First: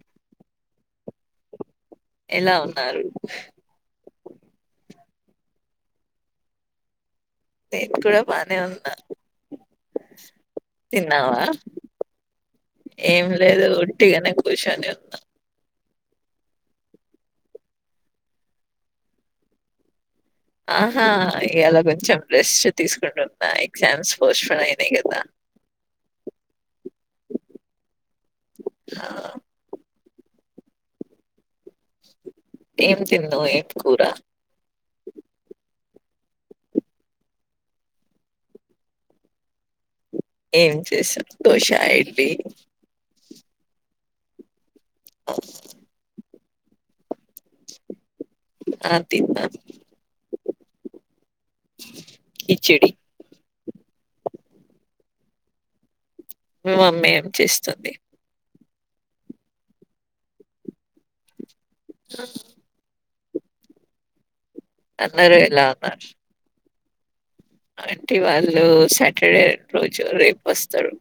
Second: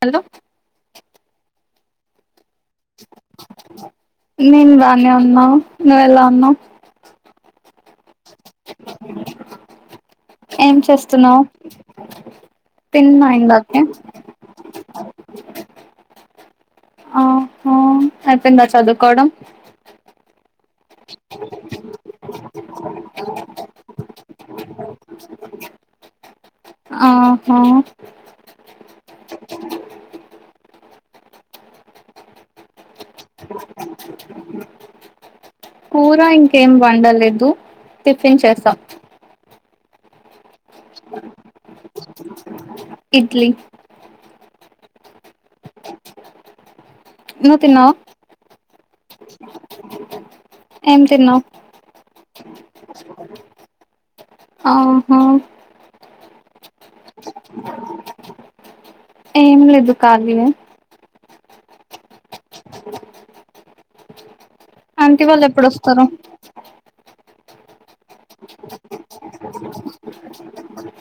Hello ఎలా ఉన్నారు ఏమ్మా నువ్వు ఎలా ఉన్నావు నేను కూడా బానే ఉన్నా ఏం తిన్నావా? చేస్తున్నావ్ ఏం తిన్నా లేదు ఇందాకే ఒట్టిగనే కూర్చొని ఉన్నా. ఆ ఆహ్ అయిపోయిందా చదుకోవడం ఆహా ఇయ్యాలకొచ్చాము రెస్ట్ తీసుకుంటుంన్నా ఎగ్జామ్స్ పోస్ట్ఫోన్ అయినాయి కదా ఆ ఆహా ఆ ఏం తిన్నావ్ ఏం కూరా కూర ఇంకేం వండలేదు టిఫిన్ చేసాం ఏం చేసావు దోస ఇడ్లీ ఇడ్లీ ఓ నువ్ తిన్నావా ఆ తిన్నా ఏం తిన్నావు కిచిడి ఆ ఆహ మీ మమ్మీ ఏం చేస్తుంది ఏం లేదు ఖాళీనే ఆ ఆంటీ అందరూ వాళ్ళు ఎప్పుడోస్తారు అంటే వాళ్ళు సాటర్డే రోజు రేపు వస్తారు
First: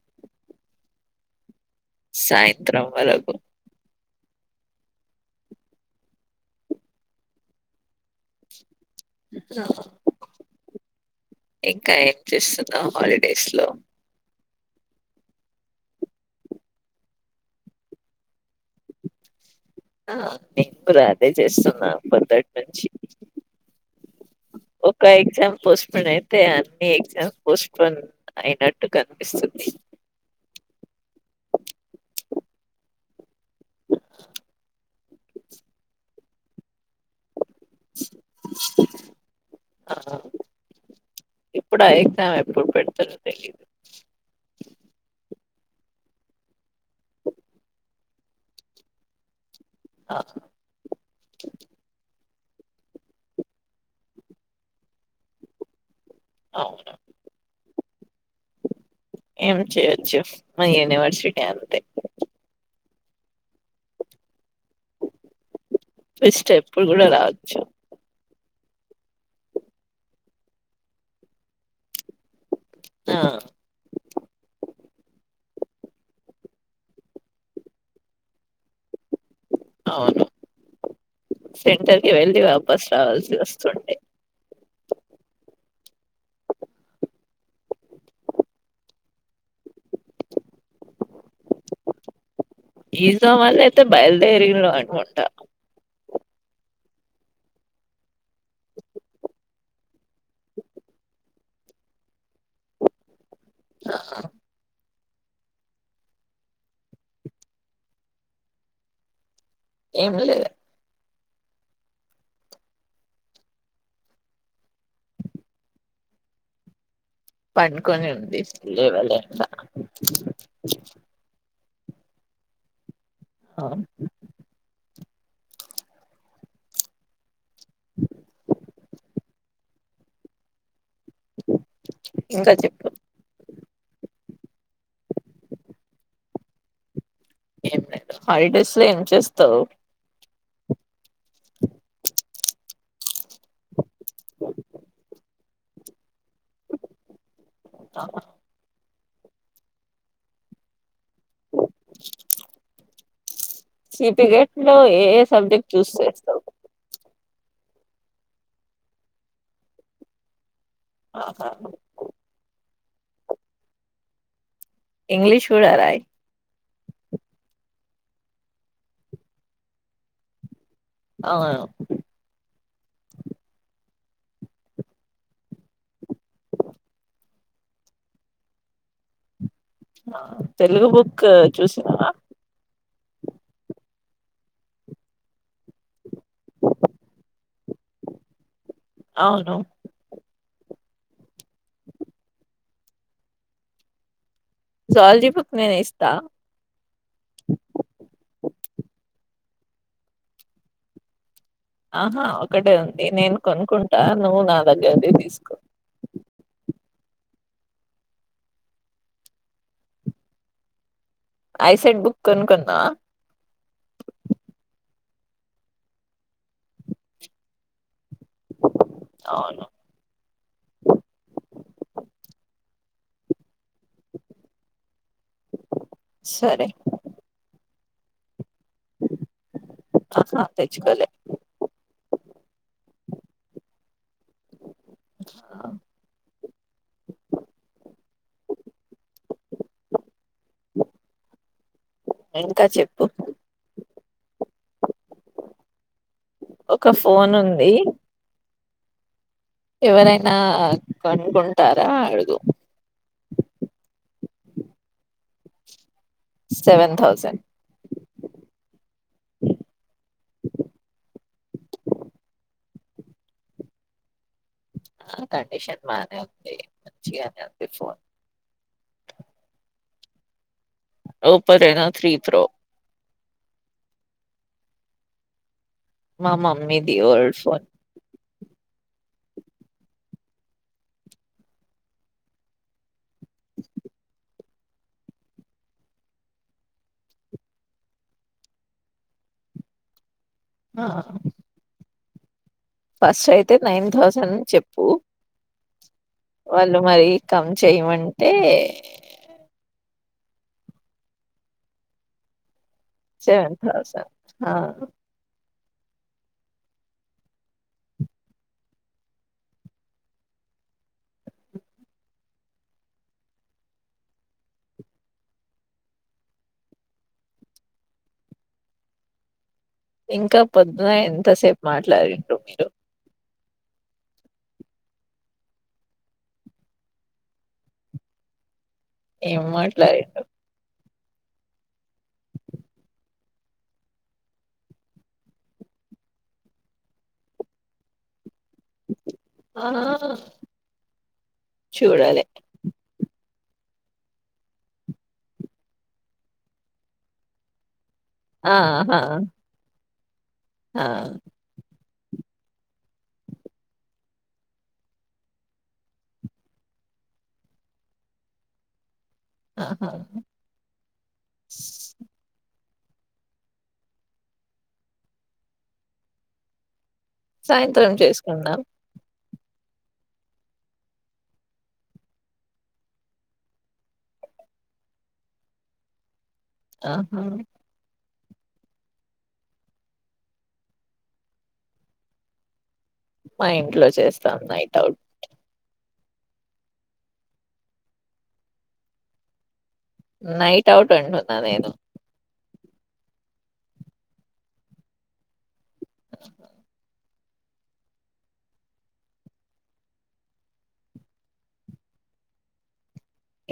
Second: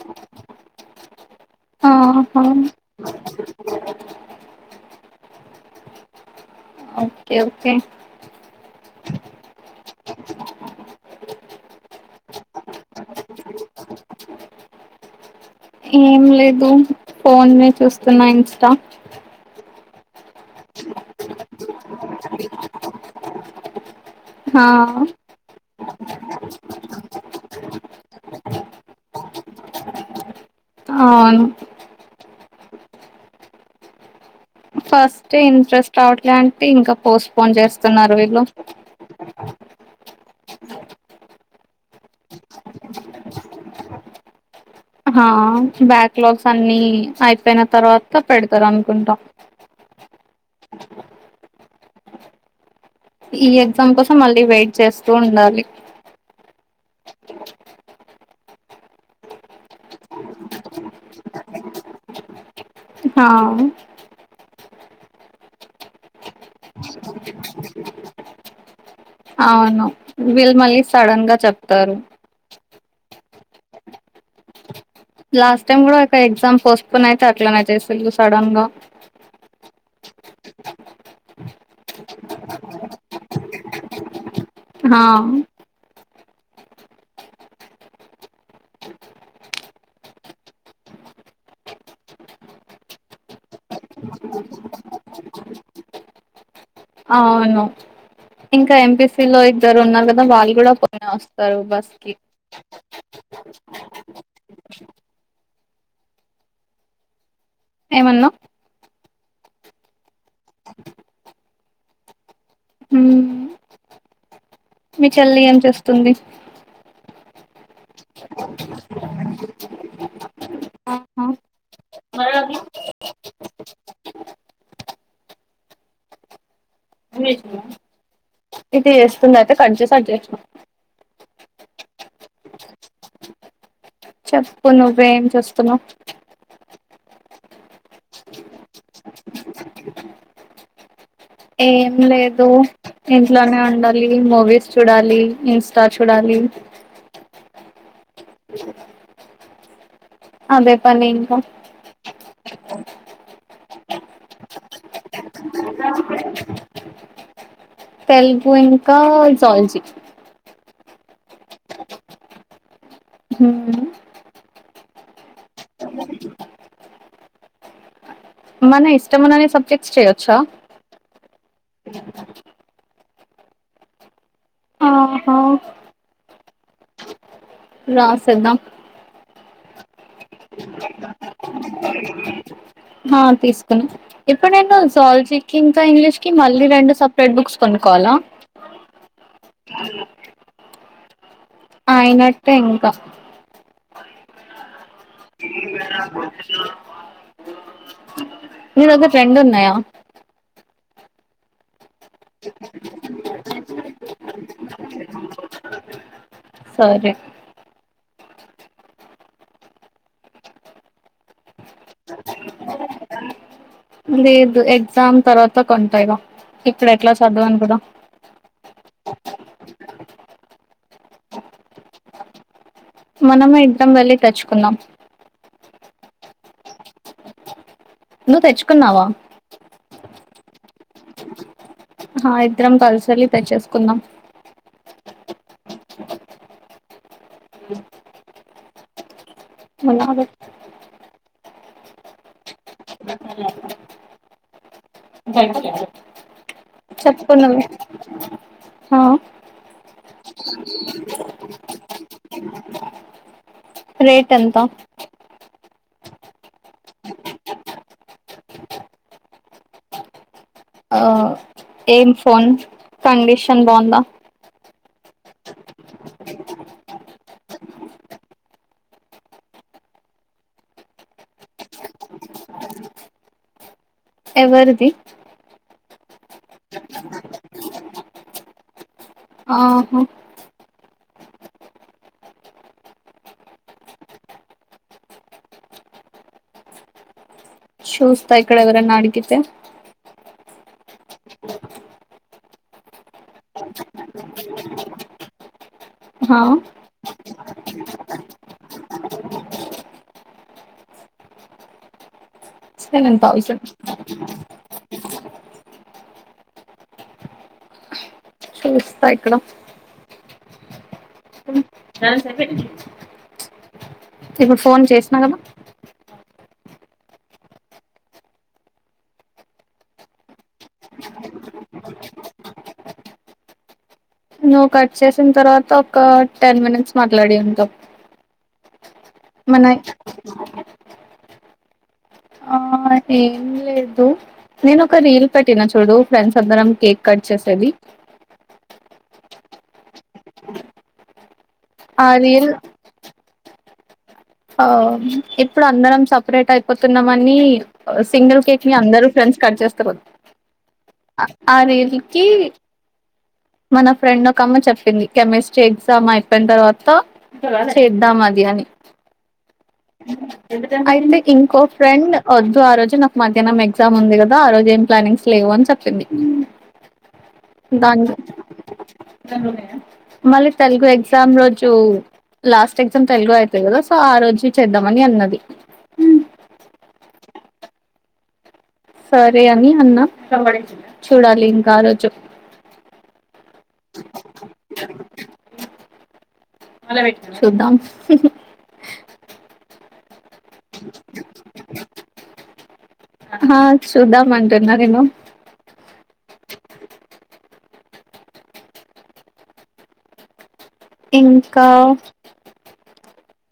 ఆహా సాయంత్రం వరకు ఓకే ఓకే చెప్పినవా ఇంకా ఏం చేస్తున్నావ్ హాలిడేస్ లో ఏం లేదు ఫోన్ ని చూస్తున్న ఇన్స్టా ఆ నేను కూడా అదే చేస్తున్నా పొద్దటి నుంచి ఆ ఒక ఎగ్జాం పోస్ ఇప్పుడైతే అన్ని ఎగ్జామ్ పోస్ట్పోన్ అయినట్టు కనిపిస్తుంది ట్ ఆ అవును ఫస్ట్ ఇంట్రెస్ట్ రావట్లే అంటే ఇంకా పోస్ట్ పోన్ చేస్తున్నారు వీళ్ళు ఆ ఇప్పుడు ఐతే ఆమె ఎప్పుడు పెడతదో తెలీదు హ బ్యాక్ లాగ్స్ అన్నిీ అయిపోయిన తర్వాత పెడతారు అనుకుంటా ఆ ఈ ఎగ్జామ్ కోసం మళ్ళీ వెయిట్ చేస్తూ ఉండాలి అవునా ఏం చేయొచ్చు మా యూనివర్సిటీ అంతే హా ఫెస్ట్ ఎప్పుడు కూడా రావచ్చు అవును వీళ్ళు మళ్ళీ సడన్ గా చెప్తారు ఆ లాస్ట్ టైం కూడా ఒక ఎగ్జామ్ పోస్ట్ ఫోన్ అయితే అట్లనే చేసిల్లు సడన్గా అవును సెంటర్ కి వెళ్ళి వాపస్ రావాల్సి వస్తుండే హా ఈందామా లేపోతే బయలుదేరిలో అనుకుంటా అవును ఇంకా ఎంపీసి లో ఇద్దరు ఉన్నారు కదా వాళ్ళు కూడా పోని వస్తారు బస్ కి ఆ ఏమన్నా ఎం లే మీ చెల్లి ఏం చేస్తుంది పండుకొని ఉంది లేవలే ఇంక ఆహా అ శృతి చేస్తుంది అయితే కడ్ చేసి అట్ చేసినా ఇంకా చెప్పు చెప్పు నువ్వే ఏం చేస్తున్నావ్ ఎం లేదు ఫై డేస్ లో ఏం చేస్తావు ఏం లేదు ఇంట్లోనే ఉండాలి మూవీస్ చూడాలి ఇన్స్ స్టా చుడాలి ఉంటావా అదే పని ఇంకా సి టి గెట్ లో ఏ ఏ సబ్జెక్ట్ చూస్ చేస్తావు తెలుగు ఇంకా జూలజీ ఆహా హుం ఇంగ్లీష్ కూడా రాయి మన ఇష్టం న్నన్ని సబ్జెక్ట్స్ చెయొచ్చా అవును ఆహా రా సేద్ధం తెలుగు బుక్ చూసినవా ఆ తీసుకున్నా ఇప్పుడు నేను జ్వాలాజీకి ఇంకా ఇంగ్లీష్ మళ్ళీ రెండు సపరేట్ బుక్స్ కొనుక్కోవాలా అవును అయినట్టే ఇంకా జ్వాలాజీ బుక్ నేను ఇస్తా హా నీ దగ్గర రెండు ఉన్నాయా ఆహా ఒకటే ఉంది నేను కొనుక్కుంటా నువ్వు నా దగ్గరది తీసుకో సరే ఐసెట్ బుక్ కొనుకునవా లేదు ఎగ్జామ్ తర్వాత కొంటా యిగా ఇప్పుడ ఎట్లా చదవమీ కూద అవును మనము ఇద్దరం వెళ్లి తేచ్చుకొందాం సరే నువ్వు తెచ్చుకున్నావా ఆహా తెచ్చకోలే ఆహా ఇద్దరం కలిసెల్లి తెచ్చేసుకుందాం ఆ! కొనాలి ఇంకా చెప్పు ఒక చెప్ప ఫోన్ నువ్వు ఉంది హ ఎవరైనా కొనుకుంటారా అడుగు రేట్ ఎంత సెవెన్ తౌసెండ్ ఆ ఏం ఫోన్ కండిషన్ బాగుందా ఆ కండిషన్ బానే ఉంది మంచిగానే ఉంది ఫోన్ ఒప్పో ఎనా త్రీ ప్రో ఎవరిది మా మమ్మీది ఓల్డ్ ఫోన్ ఆహ చూస్తా ఇక్కడ ఎవరన్నా అడిగితే ఆ ఫస్ట్ అయితే నైన్ థౌజండ్ చెప్పు ఆ వాళ్ళు మరి కమ్ చేయమంటే సెవెన్ తౌసన్ ఆ చూస్తా ఇక్కడ ఇప్పుడు ఫోన్ చేసినా కదా ఇంకా పొద్దున ఎంతసేపు మాట్లాడింట్రు మీరు నువ్వు కట్ చేసిన తర్వాత ఒక టెన్ మినిట్స్ మాట్లాదిండు ఏం మాట్లాడిండు ఆ ఏం లేదు నేను ఒక రీల్ పెట్టినా చూడు ఫ్రెండ్స్ అందరం కేక్ కట్ చేసేది ఆ అ చూడాలి రీల్ ఆ ఇప్పుడు అందరం సెపరేట్ అయిపోతున్నామ అని సింగిల్ కేక్ ని ఆహా అందరు ఫ్రెండ్స్ కట్ చేస్తరూ ఆ! ఆ రీల్ కి మన ఫ్రెండ్ ఒక అమ్మ చెప్పింది కెమిస్ట్రీ ఎగ్జామ్ అయిపోయిన తర్వాత చేద్దాం అది అని ఆహా అయితే ఇంకో ఫ్రెండ్ వద్దు ఆరోజు అంటే నాకు మధ్యాహ్నం ఎగ్జామ్ ఉంది కదా ఆ రోజు ఏం ప్లానింగ్స్ లేవు అని చెప్పింంది సాయంత్రం చేసుకుందాం మళ్ళీ తెలుగు ఎగ్జామ్ రోజు లాస్ట్ ఎగ్జామ్ తెలుగు అయితుంది కదా సో ఆ రోజు చేద్దామని అన్నది ఆహా సరే అని అన్న చూడాలి ఇంకా ఆ రోజు మా ఇంట్లో చేస్తాం నైట్ అవుట్ మల్ల పెట్టినవా చద్దాం నైట్ అవుట్ అవుట్ అంటున్నా నేను ఆ చూద్దాం అంటున్నా నేను [inaudible] [inaudible] ఇంకా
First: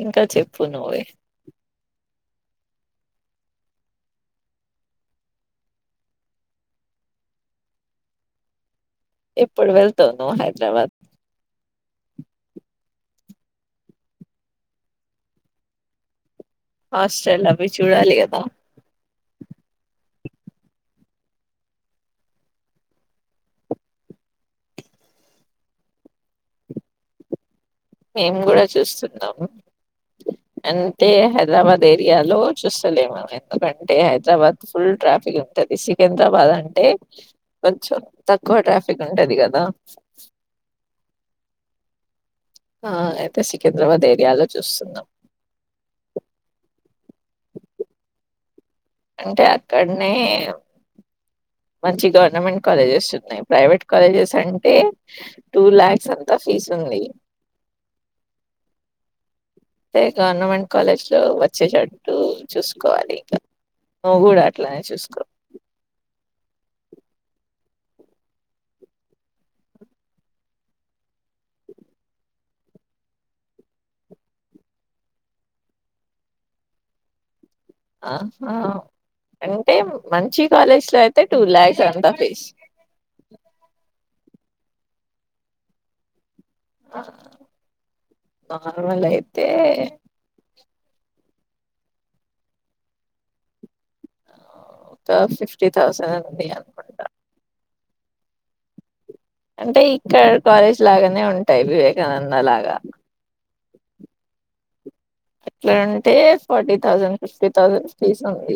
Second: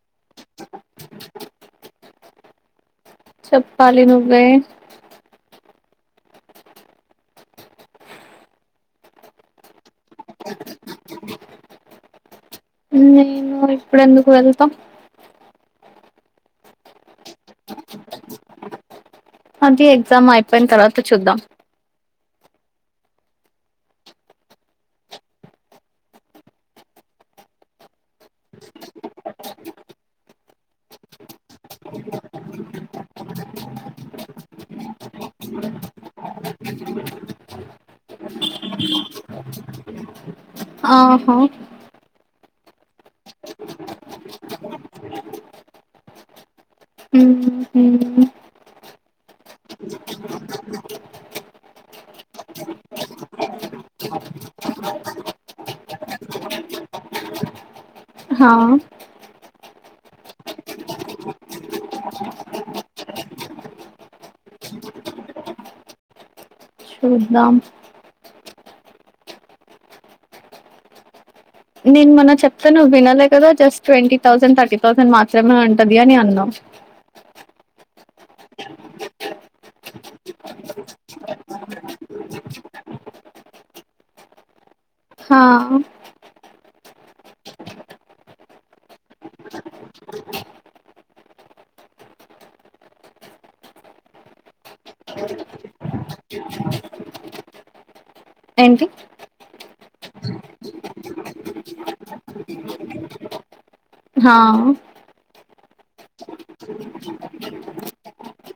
ఇంకా చెప్పు నువ్వే చెప్పాలి నువ్వే ఇప్పుడు వెళ్తావు నువ్వు హైదరాబాద్ నేను ఇప్పుడు ఎందుకు వెళ్లుతా హాస్టల్ అవి చూడాలి కదా అంటే ఈ ఎగ్జామ్ అయిపోయిన తర్వాత చూద్దాం మేము కూడా చూస్తున్నాము అంటే హైదరాబాద్ ఏరియాలో చూస్తలేముం ఎందుకంటే హైదరాబాద్ ఫుల్ ట్రా ఇగ ఉంటది సికింద్రాబాద్ అంటే కొంచెం తక్కువ ట్రాఫిక్ ఉంటది కదా ఆహ ఆ అయితే సికింద్రాబాద్ ఏరియాలో చూస్తున్నా ఉహు అంటే అక్కడనే మంచి గవర్నమెంట్ కాలేజెస్ ఉన్నాయి ప్రైవేట్ కాలేజెస్ అంటే టూ లాక్స్ అంతా ఫీజు ఉంది ఆహా అంటే గవర్నమెంట్ కాలేజ్ లో వచ్చేటట్టు చూసుకోవాలి ఇంక నువ్వు కూడా అట్లానే చూసుకో చూద్దాం నేను మొన్న చెప్తా నువ్వు వినాల కదా just twenty thousand thirty thousand మాత్రమే ఉంటది అని అన్నావు ఆహా అంటే మంచి కాలేజ్ లో అయితే టూ లాయాక్స్ అంట ఫీస్ హా ఆ నార్మల్ అయితే ఒక ఫిఫ్టీ థౌసండ్ అని ఉంది అకుంటా ఏంటి అంటే ఇక్కడ కాలేజ్ లాగానే ఉంటాయి వివేకానంద లాగా [inaudible] ఎట్లాంటే forty thousand fifty thousand fees ఉంది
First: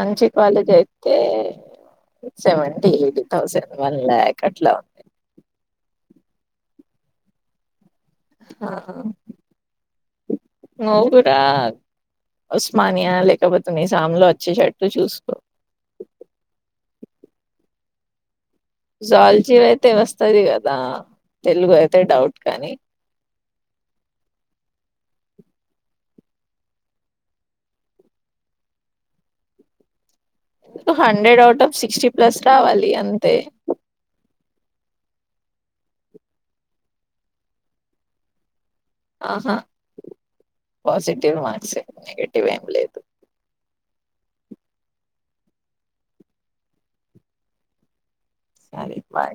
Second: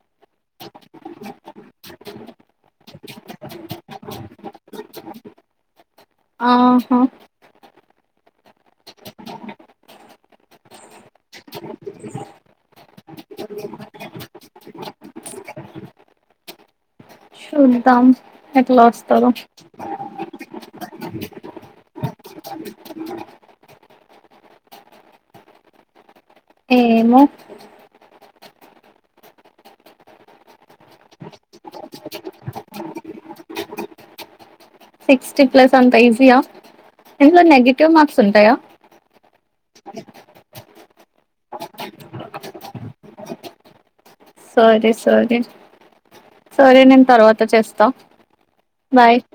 మంచి కాలేజ్ అయితే seventy eighty thousand one lakh అట్లా ఉంది ఆహా హ నువ్వు గూడ రా ఉస్మానియా లేకపోతే నిజాం లో వచ్చే టాటూ చూసుకో ఉద్దాం ఎట్లా వస్తస్తారు సర కదా తెలుగు అయితే డౌట్ కానీ ఏమో hundred out of sixty plus రావాలి అంతే సిక్స్టీ ప్లస్ అంత ఈజీయా ఇందుట్లో నెగటివ్ మార్క్స్ ఉంటాయా ఆహా పాజిటివ్ మార్క్స్ నెగిటివ్ ఏం లేదు సరే సరే సరే నేను తర్వాత చేస్తా సరే బయ్ బాయ్